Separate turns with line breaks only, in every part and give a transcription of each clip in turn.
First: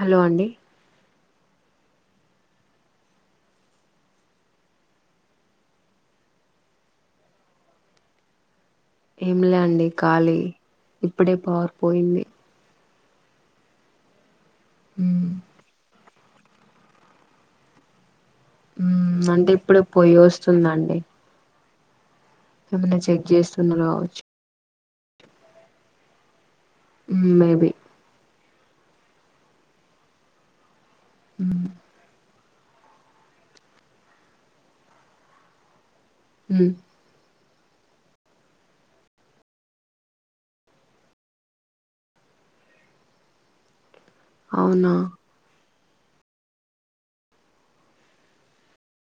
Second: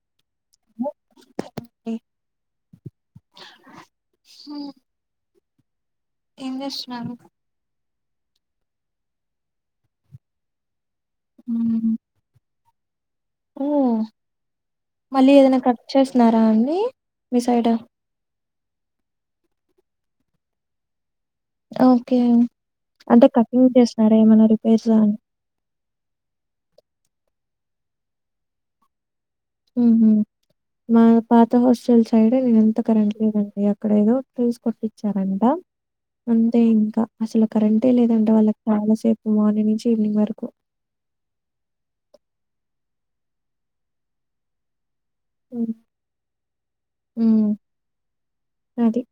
Hello అండి
okay ఏం చేస్తున్నారు
ఏం లే అండి ఖాలీ ఇప్పుడే పవర్ పోయింది
ఓ
మ్మ్
మళ్ళీ ఏదైనా కట్ చేసిన్నారా అండి మీ సైడ్
ఊ అంటే ఇప్పుడు పొయస్తుందండి
ఓకే
చెక్
అంటే కటింగ్
చేస్తున్నారు
చేస్తునారా
కావచ్చు
ఏమైనా రిపేర్స్ లా అని
మేబి
ఊ మా పాత
మ్మ్
హస్టల్స్ సైడే నేను ఎంత కరెంట్ లేదండి అక్కడ ఏదో ఫ్యూసు కొట్టిచ్చారంటా అంతే
మ్మ్
ఇంకా అసలు కరెంటే లేదంటే వాళ్ళకి చాలా సేపు మార్నింగ్ నుంచి ఈవినింగ్ వరకు
అవున
ఉ ఊ అది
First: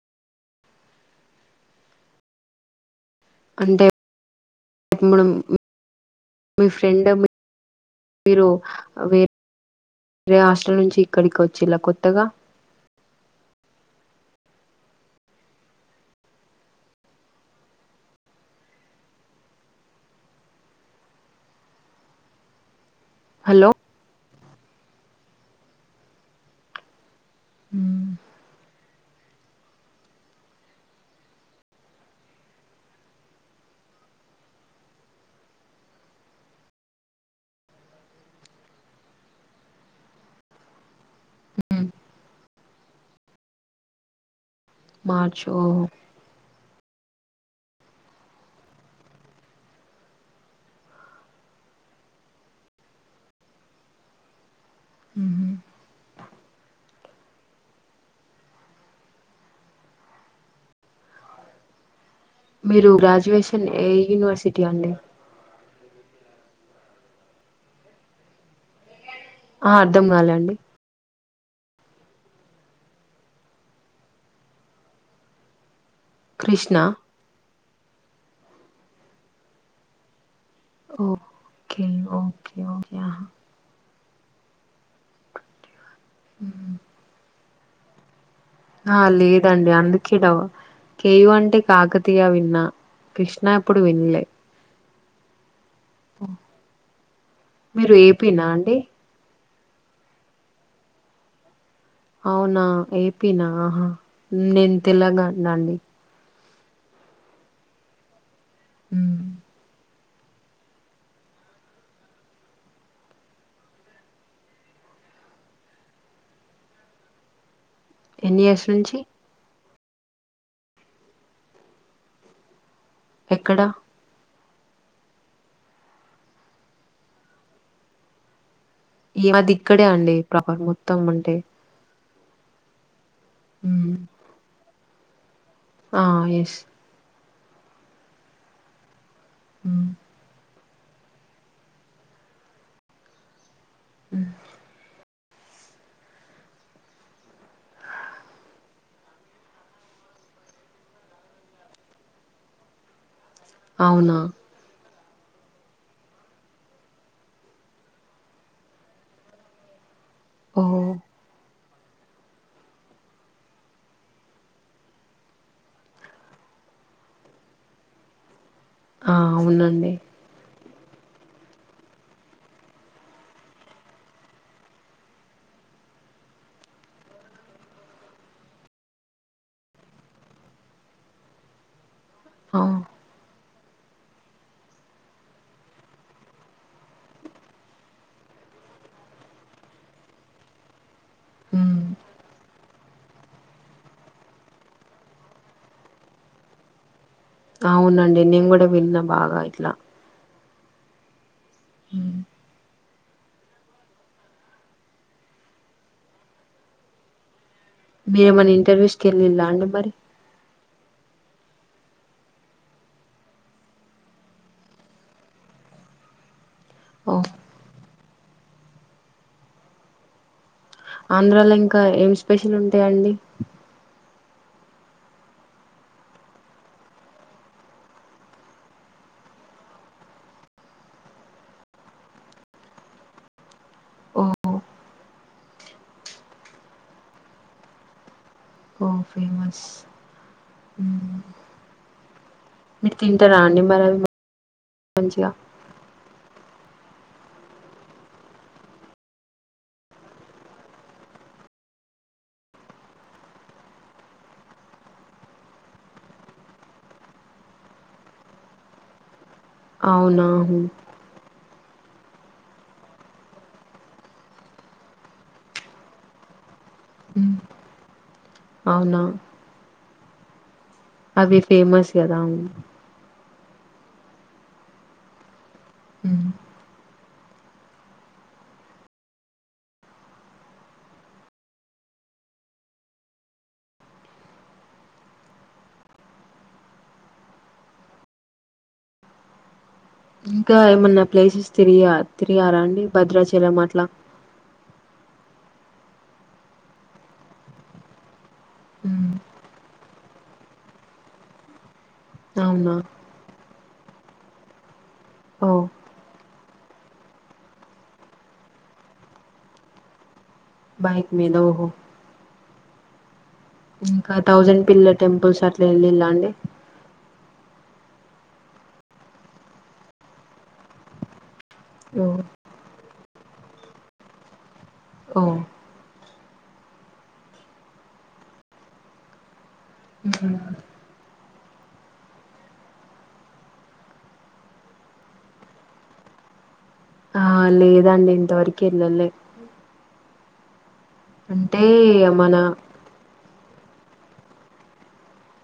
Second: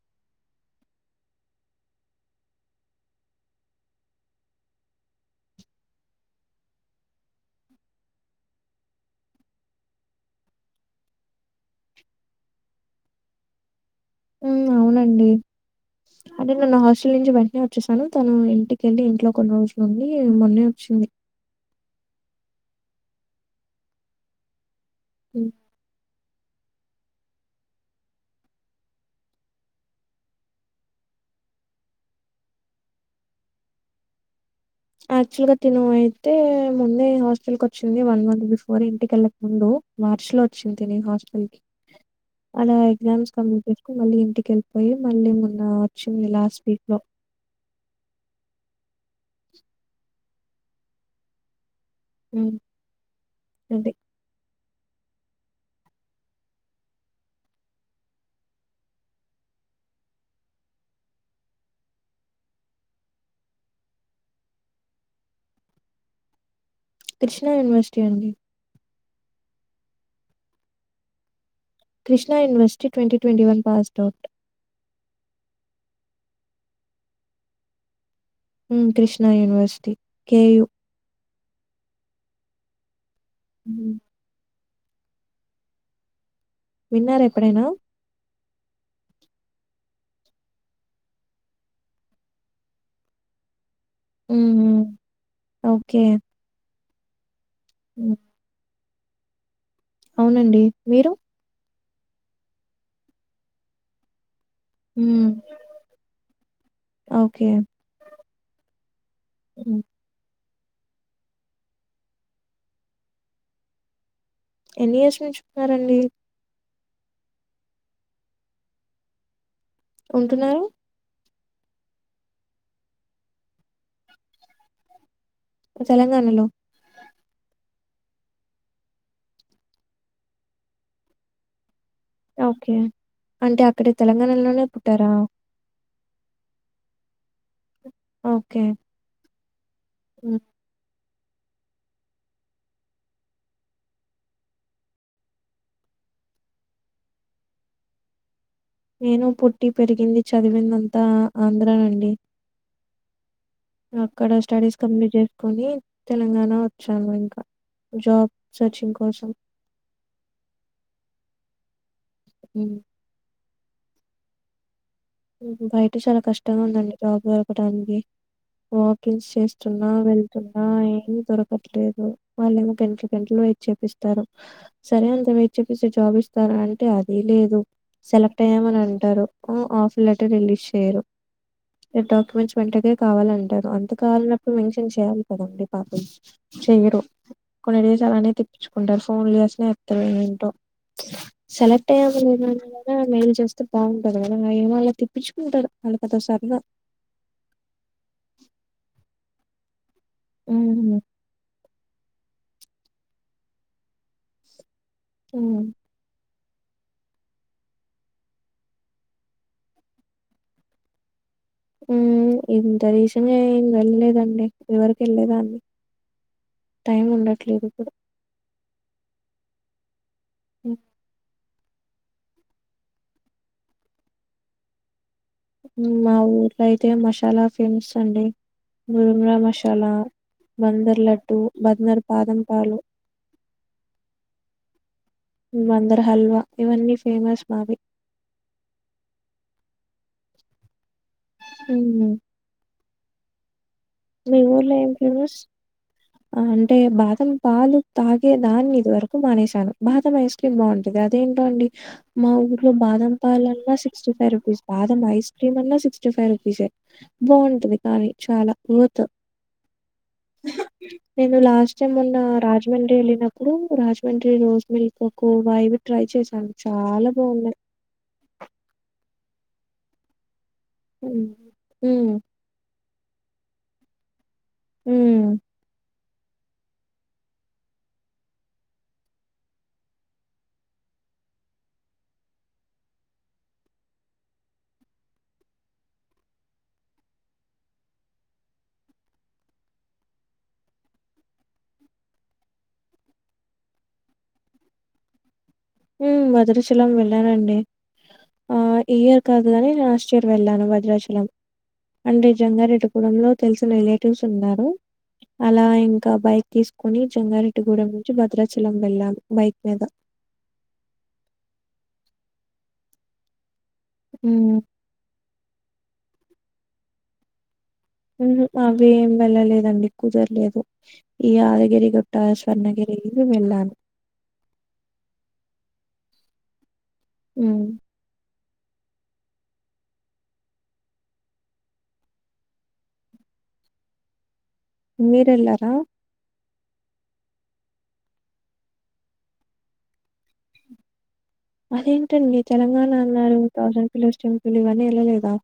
అంతే అంటే మనం మీ ఫ్రెండ్ మీరు వేర్ వెరే హాస్టల్ నుంచి ఇక్కడికి వచ్చిలా కొత్తగా
ఊ అవునండి అంటే నేను హాస్టల్ నుంచి వెంటనే వచ్చేసాను తను ఇంటికెళ్ళి ఇంట్లో కొన్ని రోజులు నుండి మొన్ననే వచ్చింది
హలో
ఉ
ఊ
యాక్చువల్ గా తిన అయితే ముందే హాస్టల్ కి వచ్చింది వన్ మంత్ బిఫోర్ ఇంటికెళ్ళక ముందు మార్చ లో వచ్చింది తిని హాస్టల్ కి
ఉ ఊ
అలా ఎగ్జామ్స్ కంప్లీట్ చేసుకుని మళ్ళీ ఇంటికి వెళ్ళిపోయి మళ్ళీ
మార్చ్
మొన్న
ఓ
వచ్చింది లాస్ట్ వీక్ లో [unintelligible] ఉ అంతే
ఉహు మీరు గ్రాడ్యుయేషన్ ఏ యూనివర్సిటీ అండి
కృష్ణా యూనివర్సిటీ అండి
ఆ అర్ధం కాలేండి
Krishna university twenty twenty one passed out
Krishna
ఊ Krishna university KU
okay okay okay ఆహ
ఊ
ఊ
విన్నారా ఎప్పుడైనా
ఆ లేదండి అందుకే ఈడ కేయు అంటే కాకతీయ విన్నా కృష్ణ ఎప్పుడు వినలే
ఉమ్ ఓకే
మీరు
ఉమ్
ఏపీ నా అండి
అవునండి మీరు
అవునా ఏపీ నా నే
ఉమ్ ఓకే
ఉ
ఉమ్ ఎన్ని ఇయర్స్ నుంచి ఉన్నారండి
ఎన్ని ఇయర్స్ నుంచి
ఉంటున్నారు
ఎక్కడ
తెలంగాణలో
ఈ మాది ఇక్కడే అండి ప్రాపర్ మొత్తం అంటే
ఓకే అంటే అక్కడ
మ్మ్.
తెలంగాణలోనే పుట్టారా
ఆ ఎస్
ఓకే
ఉ
ఉ
అ
నేను పుట్టి పెరిగింది చదివింద అంతా ఆంధ్రానండి
అవునా
అక్కడ స్టడీస్ కంప్లీట్ చేసుకొని తెలంగాణ వచ్చాను ఇంకా జాబ్ సర్చింగ్ కోసం
ఓ
ఉ బయట చాలా కష్టంగా ఉందండి జాబ్ దొరకడానికి
ఆ
వాకింగ్స్ చేస్తున్నా
అవునండి
ఏమి దొరకట్లేదు వాళ్ళేమో గంట గంటలు వెయిట్ చేపిస్తారు సరే అంత వెయిట్ చేపిచ్చేసి జాబ్ ఇస్తారా అంటే అది లేదు సెలెక్ట్ అయ్యామని అంటారు ఆ ఆఫ్ లెటర్ రిలీజ్ చేయ్యరు డాక్యుమెంట్స్
ఆ
వెంటనే కావాలంటారు అంత కావలనప్పుడు మెన్షన్ చేయాలి కదండి పాపం చెయ్యరు కొన్ని డేస్ అలానే తిప్పించుకుంటారు ఫోన్లు చేసిన ఎత్తరు ఏంటో
మ్మ్.
సెలెక్ట్ అయ్యమా లేదా మెయిల్ చేస్తే బాగుంటది కదా ఏమోలే తిప్పించుకుంటారు వాళ్ళకంత సరదా
అవునండి నేను కూడా విన్న బాగా ఇట్లా
ఉ
ఉ
హ
మీరేమైనా ఇంటర్వ్యూస్కి వెళ్ళిళా అండి మరి
ఉమ్ ఇంత రిసెన్ వెళ్ళలేదండి ఇదివరకు వెళ్ళలేదాన్ని
[unintelligible]
టైం ఉండట్లేదు ఇప్పుడు హ
ఆంధ్రాలో ఇంకా ఏం స్పెషల్ ఉంటాయి అండి
మా ఊర్లో అయితే మశాలా ఫేమస్ అండి మురుమ్రా మసాలా, బందర్ లడ్టు, బందర్ బాదం పాలు
ఓ
బందర్ హల్వా ఇవన్నీ ఫేమస్ మావి
ఓ ఫేమస్ మ్
మ్
మీరు తింటార అండి మరి అవి బా
మీ ఊర్లో ఏం ఫేమస్
ఆ
ఆ అంటే బాదం పాలు తాగేదాన్ని ఇదివరకు మానేశాను బాదం ఏస్ కి బాగుంటది అదేంటో అండి మా ఊర్లో బాదం పాల అన్నా సిక్స్టీ ఫైవ్ రూపీస్, బాదం ఐస్ క్రీమ్ అన్నా సిక్స్టీ ఫైవ్ రుపీసే. బాగుంటది కానీ చాలా వొత్
అవునా హు
నేను లాస్ట్ టైమ్ మోన్న రాజమండ్రి వెళ్ళినప్పుడు రాజమండ్రి రోజ్ మిల్క్ ఒక వాయి ట్రై చేశాను చాలా బాగున్నాయి.
అవునా
ఉమ్
అది ఫేమస్
ఉమ్
కదా మ్
మ్
మ్ ఇంకా ఏమన్న ప్లేసస్ తిరిగా తిరిగార అండి భద్రాచలం అట్ల
మ్ భద్రాచలం వెళ్ళానండి. ఆ ఈ ఇయర్ కాదు కాని లాస్ట్ చొరు వెళ్ళాను వజ్రాచలం అండ్
అవునా
జంగారెడ్డి గూడెం లో తెలిసిన రిలేటివ్స్ ఉన్నారు
ఓ
అలా ఇంక బైక్ తీసుకుని జంగారెడ్డిగూడెం నుంచి భద్రాచలం వెళ్ళాము బైక్ మీద
బైక్ మీద ఓహో ఇంకా
ఉమ్
థౌసండ్ పిల్లర్ టెంపుల్స్ అట్ల ఎల్లిల్ల అండి
మ్హు అవి ఏం వెళ్ళలేదండి కుదరలేదు ఈ
ఓ
యాదగిరిగుట్ట కన్నగిరి వెళ్లాను
ఓ
మ్
మ్హు
మీరు ఎల్లార
ఆ లేదండి ఇంతవరకి ఎల్లలే అంటే మన
అదేంటండి తెలంగాణ అన్నారు థౌసండ్ పిల్లర్స్ టెంపుల్ ఇవన్నీ ఎళ్ళలేదా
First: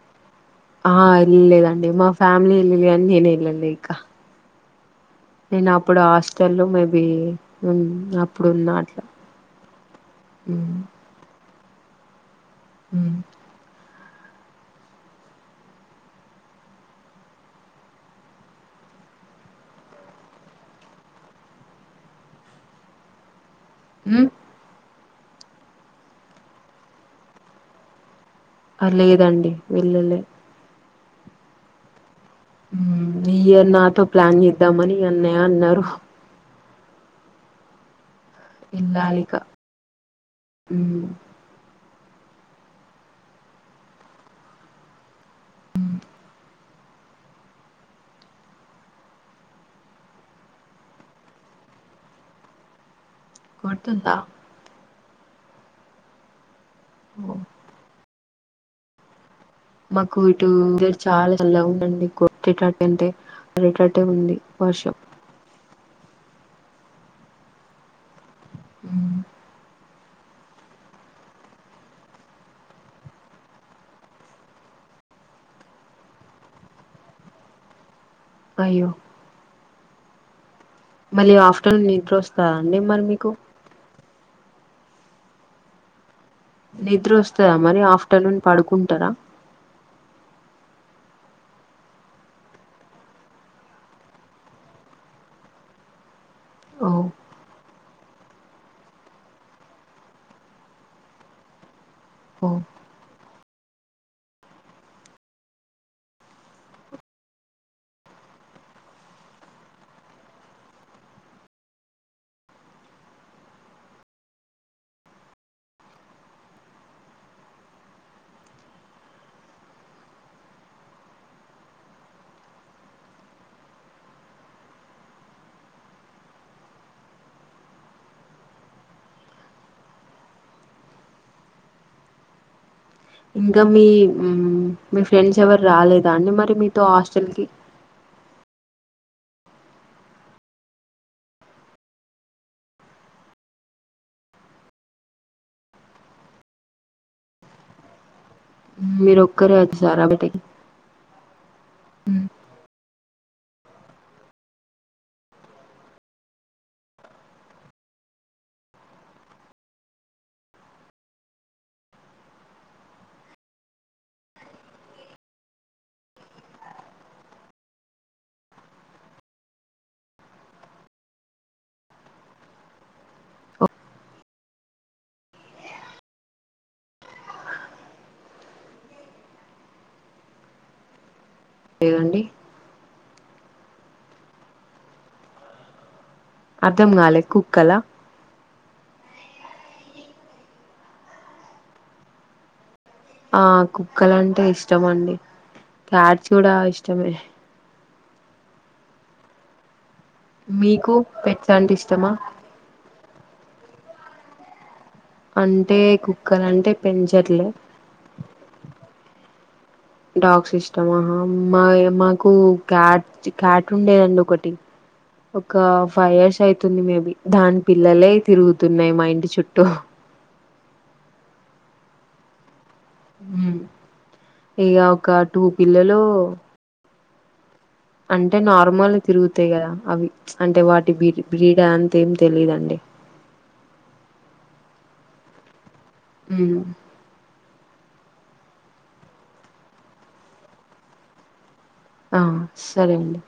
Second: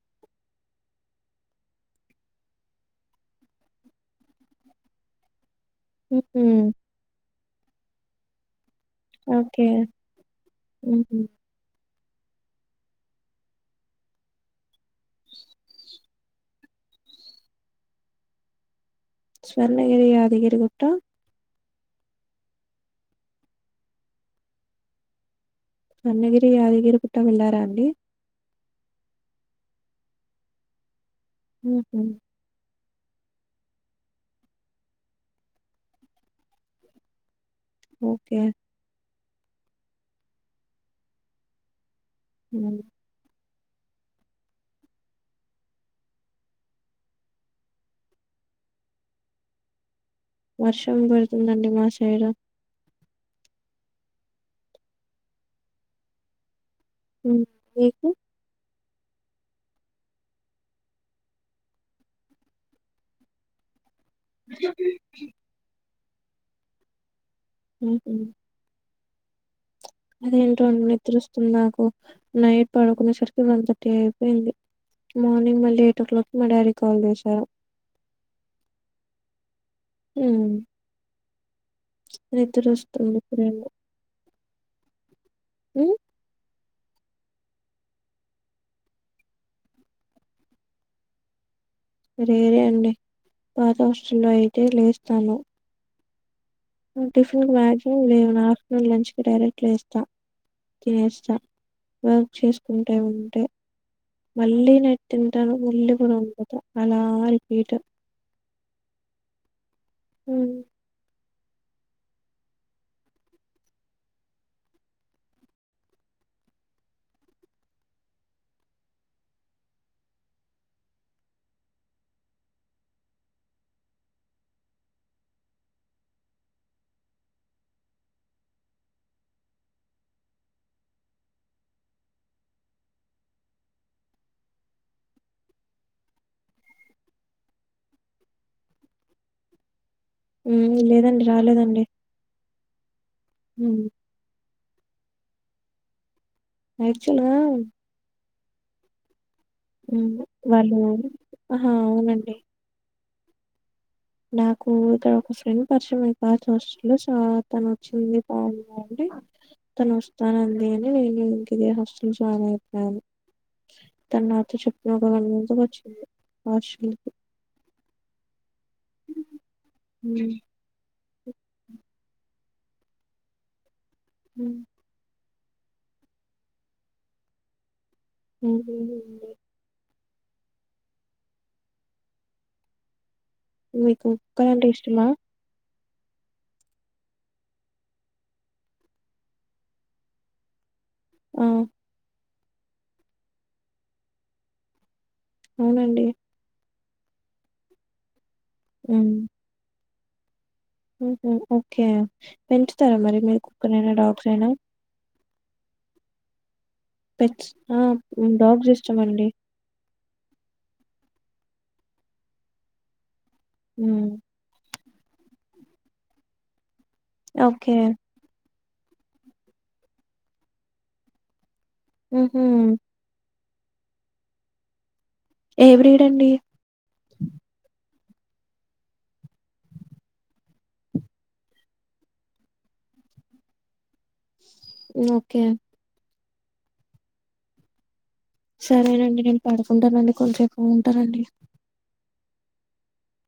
ఆ ఎళ్లలేదండి మా ఫ్యామిలీ ఎల్లిలి కాని నేన్ వెళ్ళలే ఇక నేను అప్పుడు
ఉహు
హాస్టల్లో మేబి మ్ అప్పుడున్న అట్ల
ఓకె మ్హు
మ్
స్వర్ణగిరి, యాదగిరి గుట్ట
మ్
అన్నగిరి, యాదగిరి గుట్ట వెళ్ళారా అండి
ఆ లేదండి వెళ్లలే
మ్హు
మ్ ఈ ఇయర్ నాతో ప్లాన్ చేద్దామని ఇగ అన్నయ అన్నారు.
ఓకె
ఇల్లాలిక
ఉ
ఉ
వర్షం పడుతుందండి మా సైడ్
కొడుతుందా ఓ
ఉ మీకు
మాకు ఇటు [unintelligible] చాలా చల్లగా ఉందండి కొట్టేటట్ట అంటే పడేటట్టే ఉంది వర్షం
అ ఉహు
ఉ
అదేంటోండి నిద్రొస్తుంది నాకు నైట్ పడుకునే సరికి వన్ థర్టీ అయిపోయింది మార్నింగ్ మళ్ళీ ఎయిట్ ఓ క్లాక్ కి మా డాడీ కాల్ చేశారు
అయ్యో
ఉ
మళ్ళీ ఆఫ్టర్నూన్ నిద్ర వస్తాదా అండి మరి
నిద్రొస్తుంది
మీకు
ఇప్పుడేమో. ఉ
నిద్ర వస్తదా మరి ఆఫ్టర్నూన్ పడుకుంటారా
లేదండి పాత హాస్టల్ లో అయితే లేస్తాను నేను
ఓహో
టిఫిన్ కి మ్యాక్సిమమ్ లేవను ఆఫ్టర్నూన్ లంచ్ కి డైరెక్ట్ లేస్తా తినేస్తా వర్క్ చేసుకుంటే ఉంటే మళ్ళీ ననైట్ తింటాను మళ్ళీ కూడా పడిపోత అలా రిపీట్ ఉ
ఇంగ మీ మ్ మీ ఫ్రెండ్స్ ఎవరు రాలేదా అండి మరి మీతో హాస్టల్ కి
లేదండి రాలేదండి యాక్చువల్ గా
మీరొక్కరే
వాళ్ళు ఆహా అవునండి నాకు ఇక్కడ ఒక ఫ్రెండ్ పరిచయం [unintelligible] చూస్తు సో తను వచ్చింది బావుందా అండి తను వస్తానందని నేను ఇంక ఇదే హస్టల్ జాయిన్ అయిపోయాను తను నాతో చెప్పిన ఒక వన్ మంత్ కి వచ్చింది హాస్టల్ కి ఉ ఉ అవునులేండి
లేదండి
మీకు కుక్క అంటే ఇష్టమా
అర్థం కాలే కుక్కలా
ఆ
ఆ కుక్కలు అంటే ఇష్టమండి
అవునండి.
క్యాట్స్ కూడా ఇష్టమే
ఉ
మీకు పెట్స్ అంటే
ఓకే
ఇష్టమా
పెంచుతారా మరి మీ కుక్కనైనా డాగ్స్ అయినా
అంటే కు కుక్కలంటే పెంచ్
పెట్స్ ఆ డాగ్స్ ఇష్టమండి
డాగ్స్ ఇష్టమా మాయ మాకు క్యాట్ క్యాట్
హ్మ్.
ఉండేదండి ఒకటి ఒక ఫైవ్ ఇయర్స్ అయితుంది మేబి దాని
ఓకే.
పిల్లలే తిరుగుతున్నాయి మా ఇంటి చుట్టూ
ఉహు
ఉమ్ ఇక ఒక టూ
ఏ
పిల్లలు
బ్రీడ్ అండి?
అంటే నార్మల్ తిరుగుతాయి కదా అవి అంటే వాటి బీ బ్రీడ్ అంత ఏం తెలీదుండి
ఓకే
ఉమ్
సరేనండి నేను పడుకుంటానండి కొంతసేపు ఉంటానండి
ఆ సరే అండి